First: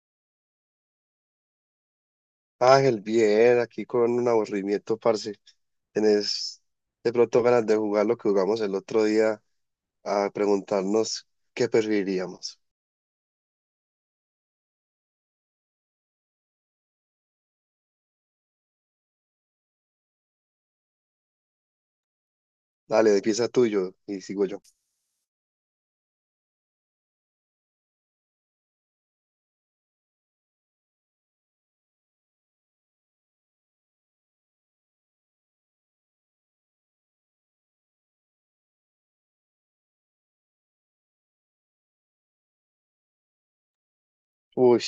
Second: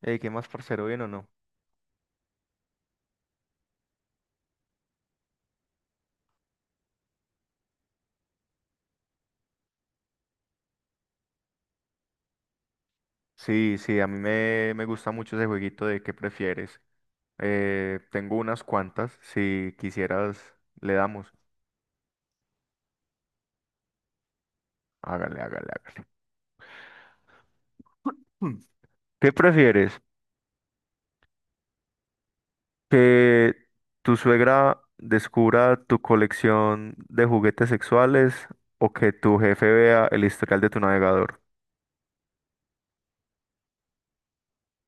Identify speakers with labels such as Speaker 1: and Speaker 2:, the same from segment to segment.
Speaker 1: Ey, ¿qué más, parcero? ¿Bien o no?
Speaker 2: Ángel, bien, aquí con un aburrimiento, parce. ¿Tenés de pronto ganas de jugar lo que jugamos el otro día a preguntarnos qué preferiríamos?
Speaker 1: Sí, sí, a mí me gusta mucho ese jueguito de qué prefieres. Tengo unas cuantas, si quisieras, le damos.
Speaker 2: Dale, empieza tuyo y sigo yo.
Speaker 1: Hágale, hágale, hágale. Hmm. ¿Qué prefieres? ¿Que tu suegra descubra tu colección de juguetes sexuales o que tu jefe vea el historial de tu navegador?
Speaker 2: Uy,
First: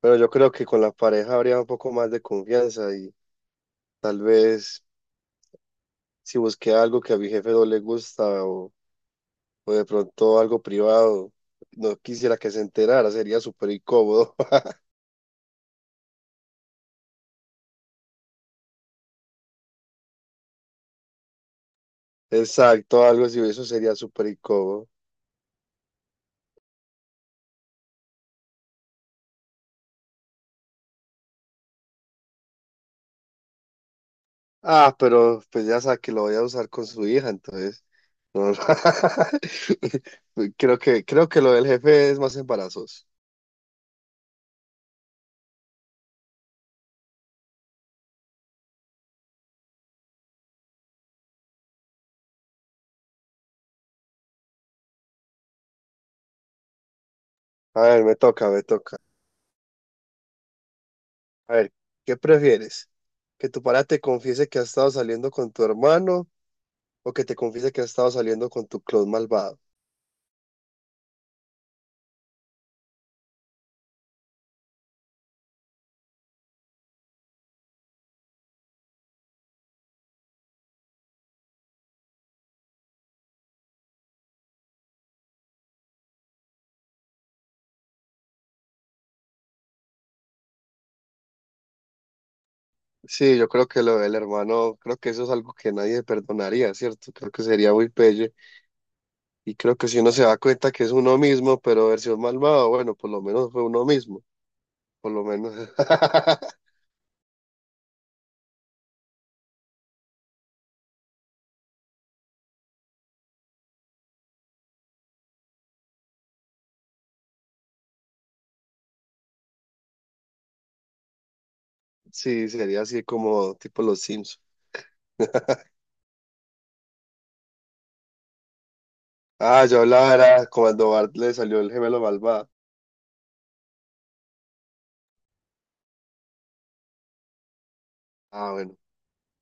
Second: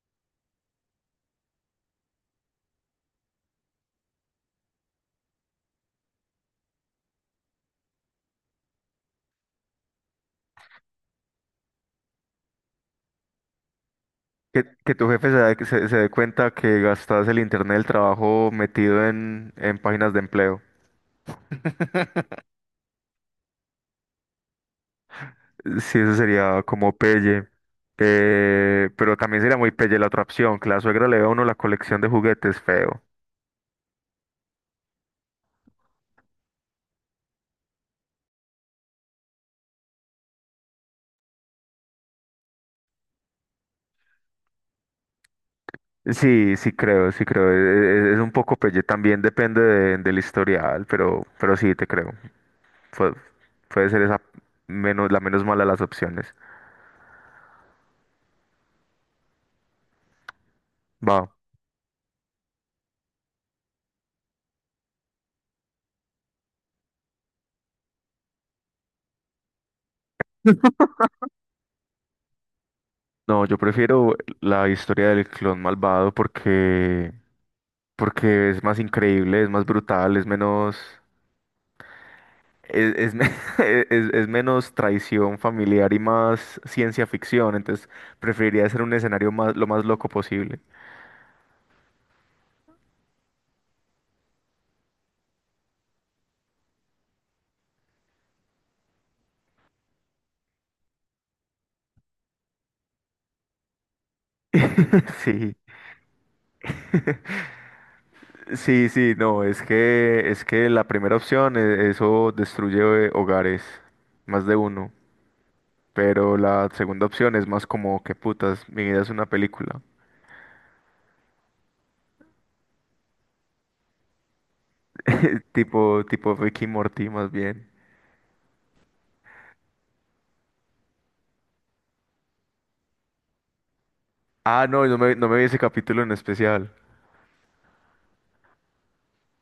Speaker 2: pero yo creo que con la pareja habría un poco más de confianza y tal vez si busqué algo que a mi jefe no le gusta o de pronto algo privado, no quisiera que se enterara, sería súper incómodo.
Speaker 1: Que tu jefe se dé cuenta que gastas el internet del trabajo metido en páginas de empleo.
Speaker 2: Exacto, algo así, eso sería súper incómodo.
Speaker 1: Sí, eso sería como pelle. Pero también sería muy pelle la otra opción, que la suegra le vea a uno la colección de juguetes feo.
Speaker 2: Ah, pero pues ya sabe que lo voy a usar con su hija, entonces. No, no. Creo que lo del jefe es más embarazoso.
Speaker 1: Sí, sí creo, sí creo. Es un poco pelle, también depende del historial, pero sí te creo. Pu- Puede ser esa menos, la menos mala de las opciones.
Speaker 2: A ver, me toca, me toca.
Speaker 1: Va.
Speaker 2: A ver, ¿qué prefieres? ¿Que tu pareja te confiese que has estado saliendo con tu hermano o que te confiese que has estado saliendo con tu clon malvado?
Speaker 1: No, yo prefiero la historia del clon malvado porque, porque es más increíble, es más brutal, es menos. Es, es me- es menos traición familiar y más ciencia ficción, entonces preferiría hacer un escenario más, lo más loco posible.
Speaker 2: Sí, yo creo que lo del hermano, creo que eso es algo que nadie perdonaría, ¿cierto? Creo que sería muy pelle. Y creo que si uno se da cuenta que es uno mismo, pero versión malvado, bueno, por lo menos fue uno mismo, por lo
Speaker 1: Sí,
Speaker 2: menos.
Speaker 1: sí, sí, no, es que la primera opción, eso destruye hogares, más de uno, pero la segunda opción es más como que putas, mi vida es una película,
Speaker 2: Sí, sería así como tipo los Sims.
Speaker 1: tipo, tipo Ricky y Morty más bien.
Speaker 2: Ah, yo hablaba era cuando Bart le salió el gemelo malvado.
Speaker 1: Ah, no, no me vi ese capítulo en especial.
Speaker 2: Ah, bueno,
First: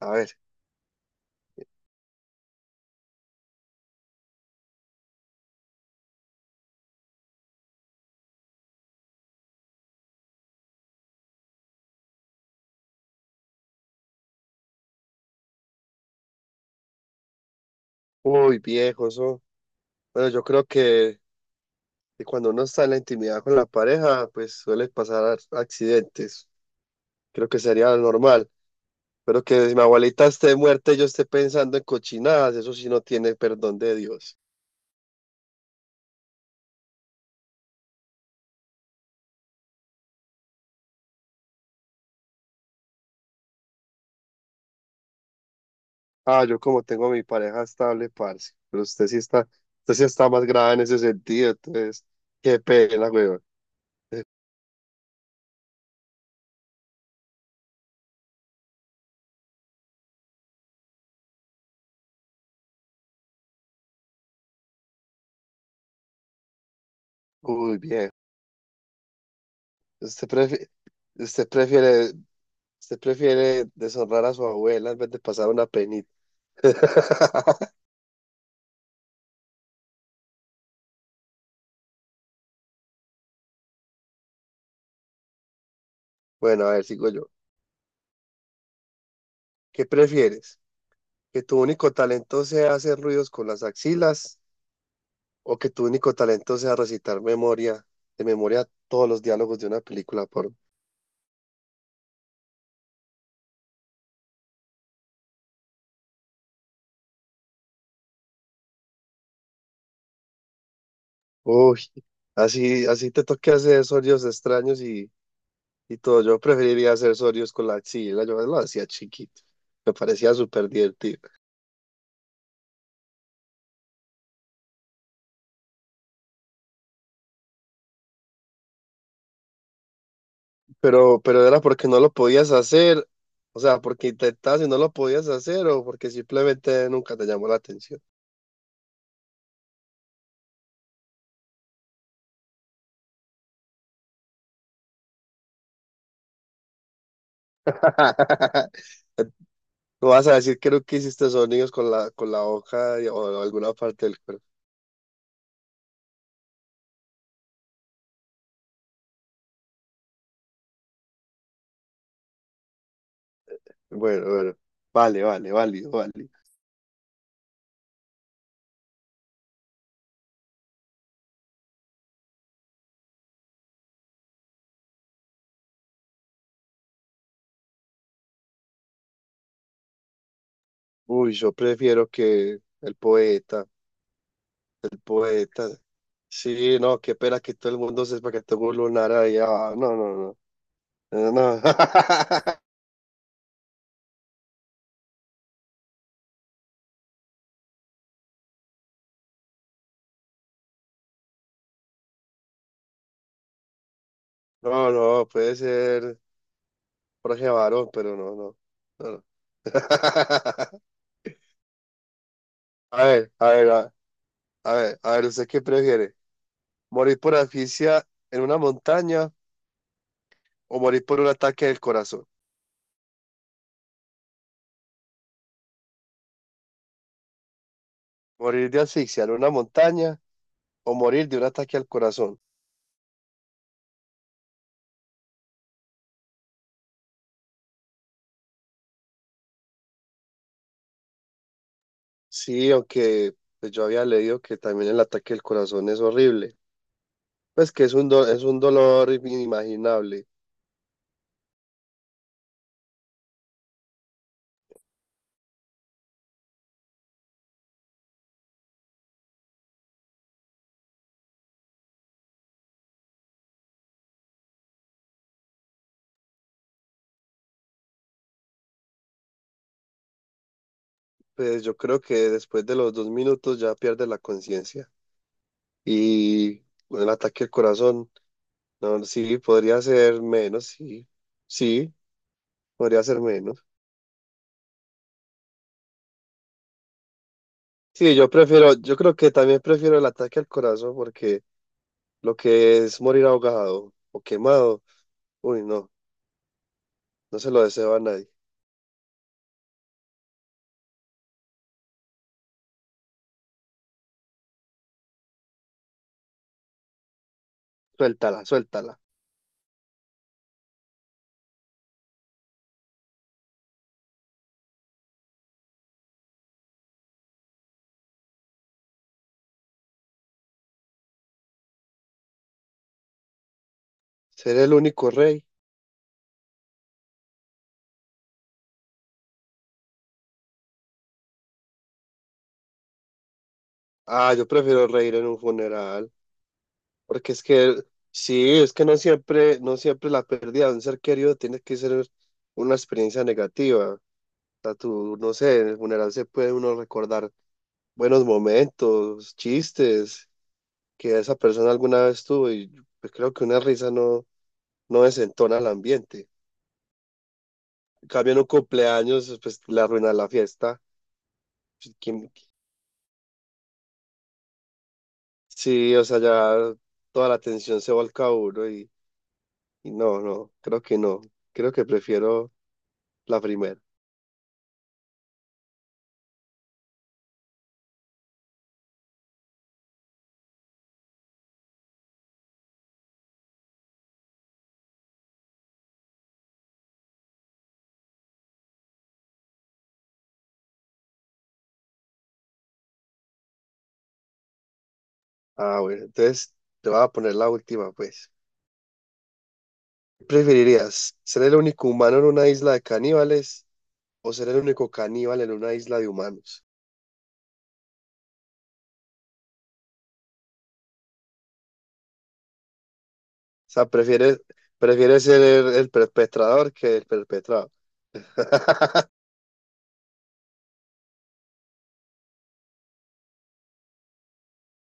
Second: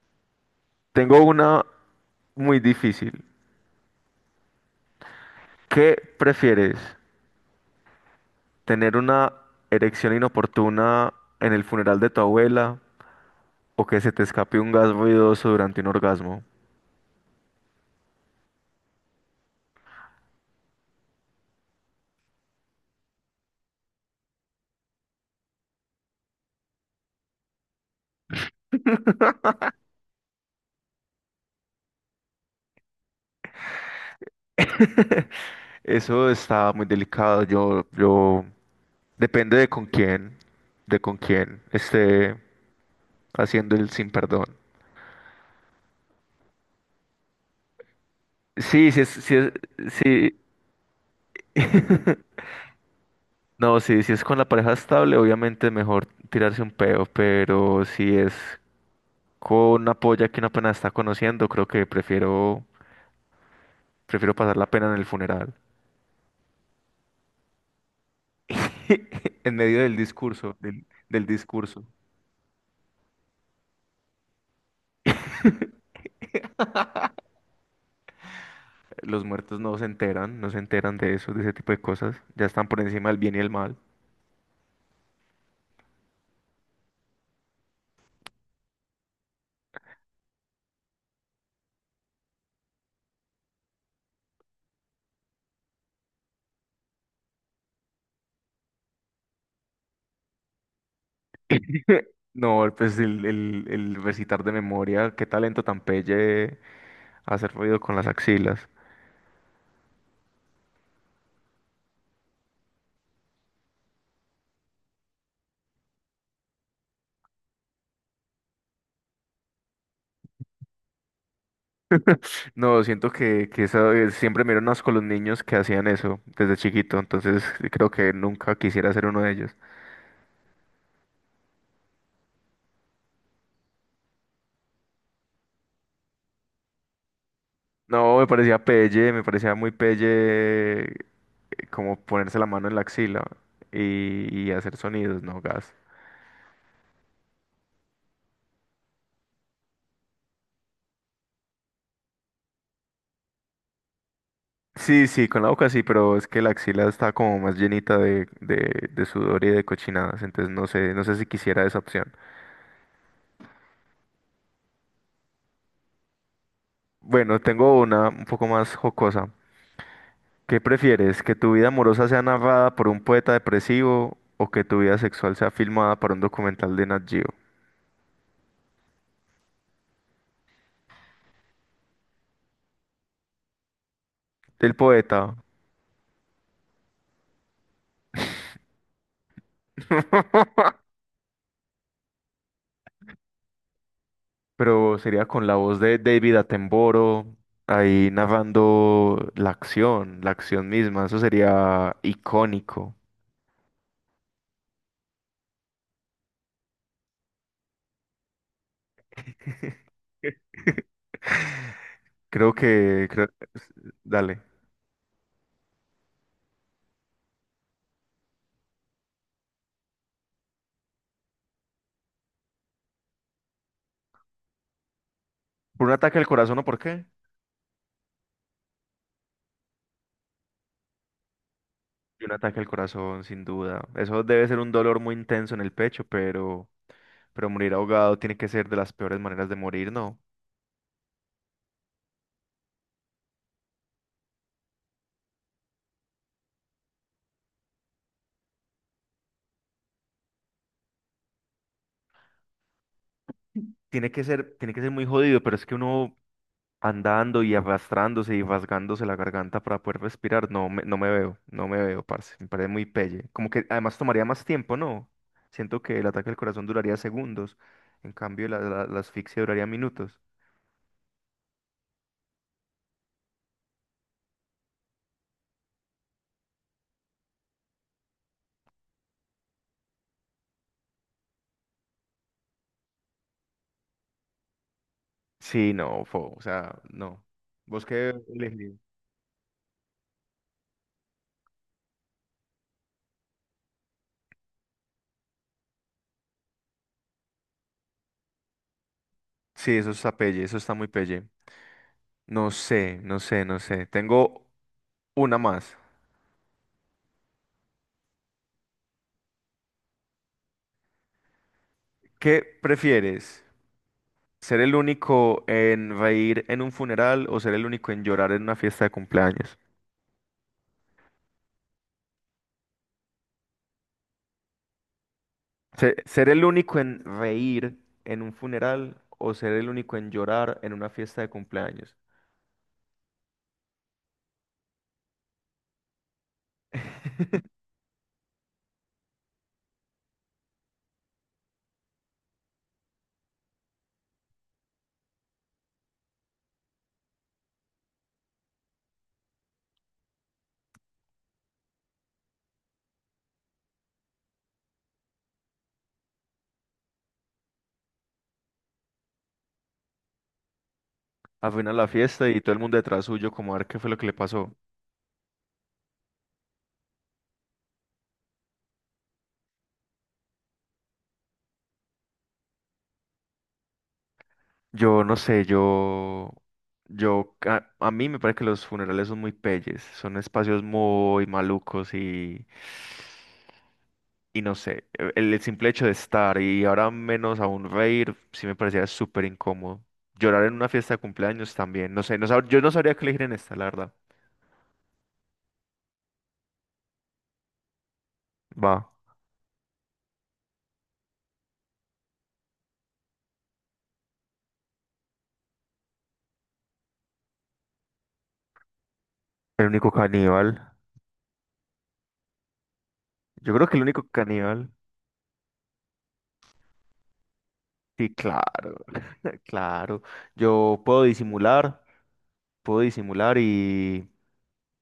Speaker 2: a ver.
Speaker 1: Tengo una muy difícil. ¿Qué prefieres? Tener una erección inoportuna en el funeral de tu abuela o que se te escape un gas ruidoso durante un orgasmo.
Speaker 2: Uy, viejo, eso. Bueno, yo creo que cuando uno está en la intimidad con la pareja, pues suele pasar accidentes. Creo que sería lo normal. Pero que si mi abuelita esté muerta y yo esté pensando en cochinadas, eso sí no tiene perdón de Dios.
Speaker 1: Eso está muy delicado. Yo, depende de con quién esté haciendo el sin perdón.
Speaker 2: Ah, yo como tengo a mi pareja estable, parce. Pero
Speaker 1: Sí, sí, es, sí,
Speaker 2: usted sí está
Speaker 1: sí,
Speaker 2: más grave en ese sentido, entonces, qué pena, weón.
Speaker 1: no, sí, si es con la pareja estable, obviamente es mejor tirarse un peo, pero si es con una polla que una pena está conociendo, creo que prefiero, prefiero pasar la pena en el funeral.
Speaker 2: Uy, bien.
Speaker 1: En medio del
Speaker 2: Usted
Speaker 1: discurso,
Speaker 2: prefiere,
Speaker 1: del
Speaker 2: usted
Speaker 1: discurso,
Speaker 2: prefiere, usted prefiere deshonrar a su abuela en vez de pasar una penita.
Speaker 1: los muertos no se enteran, no se enteran de eso, de ese tipo de cosas. Ya están por encima del bien y el mal.
Speaker 2: Bueno, a ver, sigo yo. ¿Qué prefieres? ¿Que tu único talento sea hacer ruidos con las axilas o que tu único talento sea recitar memoria, de memoria todos los diálogos de una película por...
Speaker 1: No, pues el recitar de memoria, qué talento tan pelle hacer ruido con las axilas.
Speaker 2: Uy, así, así te toque hacer sonidos extraños y todo. Yo preferiría hacer sonidos con la axila. Yo lo hacía chiquito. Me parecía súper divertido.
Speaker 1: No, siento que eso, siempre me dieron asco los niños que hacían eso desde chiquito, entonces creo que nunca quisiera ser uno de ellos.
Speaker 2: Pero era porque no lo podías hacer, o sea, porque intentabas y no lo podías hacer, o porque simplemente nunca te llamó la atención.
Speaker 1: No, me parecía pelle, me parecía muy pelle, eh, como ponerse la mano en la axila y hacer sonidos, no, gas.
Speaker 2: No vas a decir que nunca hiciste sonidos con con la boca o alguna parte del cuerpo.
Speaker 1: Sí, sí, con la boca sí, pero es que la axila está como más llenita de sudor y de cochinadas, entonces no sé, no sé si quisiera esa opción.
Speaker 2: Bueno, bueno, vale, vale, válido, válido.
Speaker 1: Bueno, tengo una un poco más jocosa. ¿Qué prefieres? ¿Que tu vida amorosa sea narrada por un poeta depresivo o que tu vida sexual sea filmada para un documental de Nat Geo?
Speaker 2: Uy, yo prefiero que el poeta,
Speaker 1: El
Speaker 2: el
Speaker 1: poeta,
Speaker 2: poeta. Sí, no, qué pena que todo el mundo sepa que tengo un lunar ahí. Ah, no, no, no. No,
Speaker 1: pero sería con la voz de David Attenborough, ahí narrando la acción misma, eso sería icónico.
Speaker 2: no, no, puede ser. Jorge varón, pero no, no. No, no.
Speaker 1: Creo
Speaker 2: A
Speaker 1: que, creo-
Speaker 2: ver, a ver, a
Speaker 1: Dale.
Speaker 2: a ver, a ver, ¿usted qué prefiere? ¿Morir por asfixia en una montaña o morir por un ataque del corazón?
Speaker 1: ¿Por un ataque al corazón o por qué?
Speaker 2: ¿Morir de asfixia en una montaña o morir de un ataque al
Speaker 1: Un
Speaker 2: corazón?
Speaker 1: ataque al corazón, sin duda. Eso debe ser un dolor muy intenso en el pecho, pero morir ahogado tiene que ser de las peores maneras de morir, ¿no?
Speaker 2: Sí, aunque pues, yo había leído que también el ataque del corazón es horrible. Pues que es un, es un dolor inimaginable.
Speaker 1: Tiene que ser muy jodido, pero es que uno andando y arrastrándose y rasgándose la garganta para poder respirar, no me veo, no me veo, parce. Me parece muy pelle. Como que además tomaría más tiempo, ¿no? Siento que el ataque al corazón duraría segundos, en cambio la asfixia duraría minutos.
Speaker 2: Pues yo creo que después de los 2 minutos ya pierde la conciencia. Y con el ataque al corazón. No, sí, podría ser menos, sí. Sí, podría ser menos.
Speaker 1: Sí, no, fo, o sea, no. ¿Vos qué
Speaker 2: Sí, yo prefiero,
Speaker 1: elegirías?
Speaker 2: yo creo que también prefiero el ataque al corazón porque lo que es morir ahogado o quemado, uy, no, no se lo deseo a nadie.
Speaker 1: Sí, eso está pelle, eso está muy pelle. No sé, no sé, no sé. Tengo una más.
Speaker 2: Suéltala, suéltala.
Speaker 1: ¿Qué prefieres? ¿Ser el único en reír en un funeral o ser el único en llorar en una fiesta de cumpleaños?
Speaker 2: Ser el único rey.
Speaker 1: ¿Ser el único en reír en un funeral o ser el único en llorar en una fiesta de cumpleaños?
Speaker 2: Ah, yo prefiero reír en un funeral porque es sí, es que no siempre, no siempre la pérdida de un ser querido tiene que ser una experiencia negativa. O sea, tú, no sé, en el funeral se puede uno recordar buenos momentos, chistes que esa persona alguna vez tuvo y pues creo que una risa no, no desentona el ambiente. En cambio, en un cumpleaños, pues le arruina la fiesta.
Speaker 1: Al final la
Speaker 2: Pues,
Speaker 1: fiesta
Speaker 2: ¿quién-
Speaker 1: y todo el mundo detrás suyo como a ver qué fue lo que le pasó.
Speaker 2: sí, o sea, ya toda la atención se volca a uno y no, no, creo que no. Creo que prefiero la primera.
Speaker 1: Yo no sé, yo, a mí me parece que los funerales son muy peyes, son espacios muy malucos y no sé, el simple hecho de estar y ahora menos aún reír, sí me parecía súper incómodo. Llorar en una fiesta de cumpleaños también, no sé, yo no sabría qué elegir en esta, la verdad.
Speaker 2: Ah, bueno, entonces te voy a poner la última, pues.
Speaker 1: Va,
Speaker 2: ¿Preferirías ser el único humano en una isla de caníbales o ser el único caníbal en una isla de humanos?
Speaker 1: el único caníbal. Yo creo
Speaker 2: O
Speaker 1: que el
Speaker 2: sea,
Speaker 1: único caníbal.
Speaker 2: prefiere ser el perpetrador que el perpetrado.
Speaker 1: Sí, claro, claro. Yo puedo disimular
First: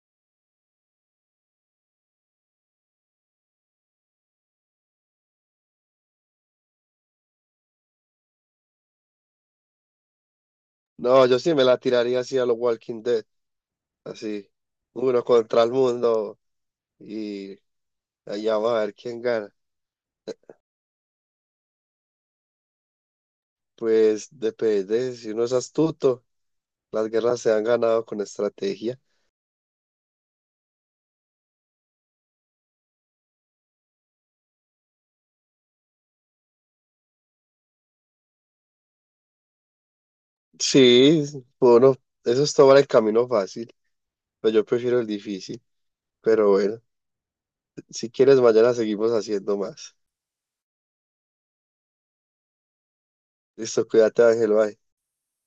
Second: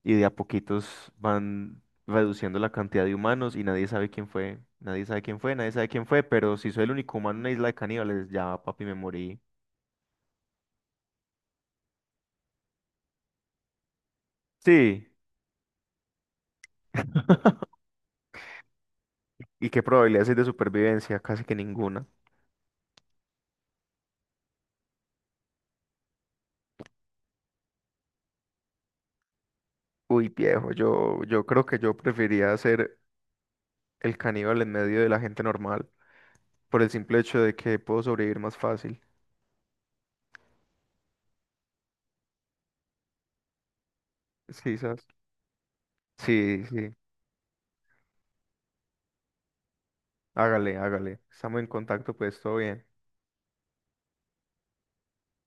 Speaker 1: y de a poquitos van reduciendo la cantidad de humanos y nadie sabe quién fue, nadie sabe quién fue, nadie sabe quién fue, pero si soy el único humano en una isla de caníbales, ya papi me morí.
Speaker 2: No, yo sí me la tiraría así a los Walking Dead, así,
Speaker 1: Sí.
Speaker 2: uno contra el mundo y allá vamos a ver quién gana.
Speaker 1: ¿Y qué probabilidades hay de supervivencia? Casi que ninguna.
Speaker 2: Pues depende, si uno es astuto, las guerras se han ganado con estrategia.
Speaker 1: Uy, viejo, yo creo que yo preferiría ser el caníbal en medio de la gente normal, por el simple hecho de que puedo sobrevivir más fácil.
Speaker 2: Sí, bueno, eso es tomar el camino fácil, pero yo
Speaker 1: Sí,
Speaker 2: prefiero
Speaker 1: ¿sabes?
Speaker 2: el difícil. Pero
Speaker 1: Sí,
Speaker 2: bueno,
Speaker 1: sí.
Speaker 2: si quieres mañana seguimos haciendo más.
Speaker 1: Hágale, hágale. Estamos en contacto, pues todo bien.
Speaker 2: Listo, cuídate, Ángel, bye.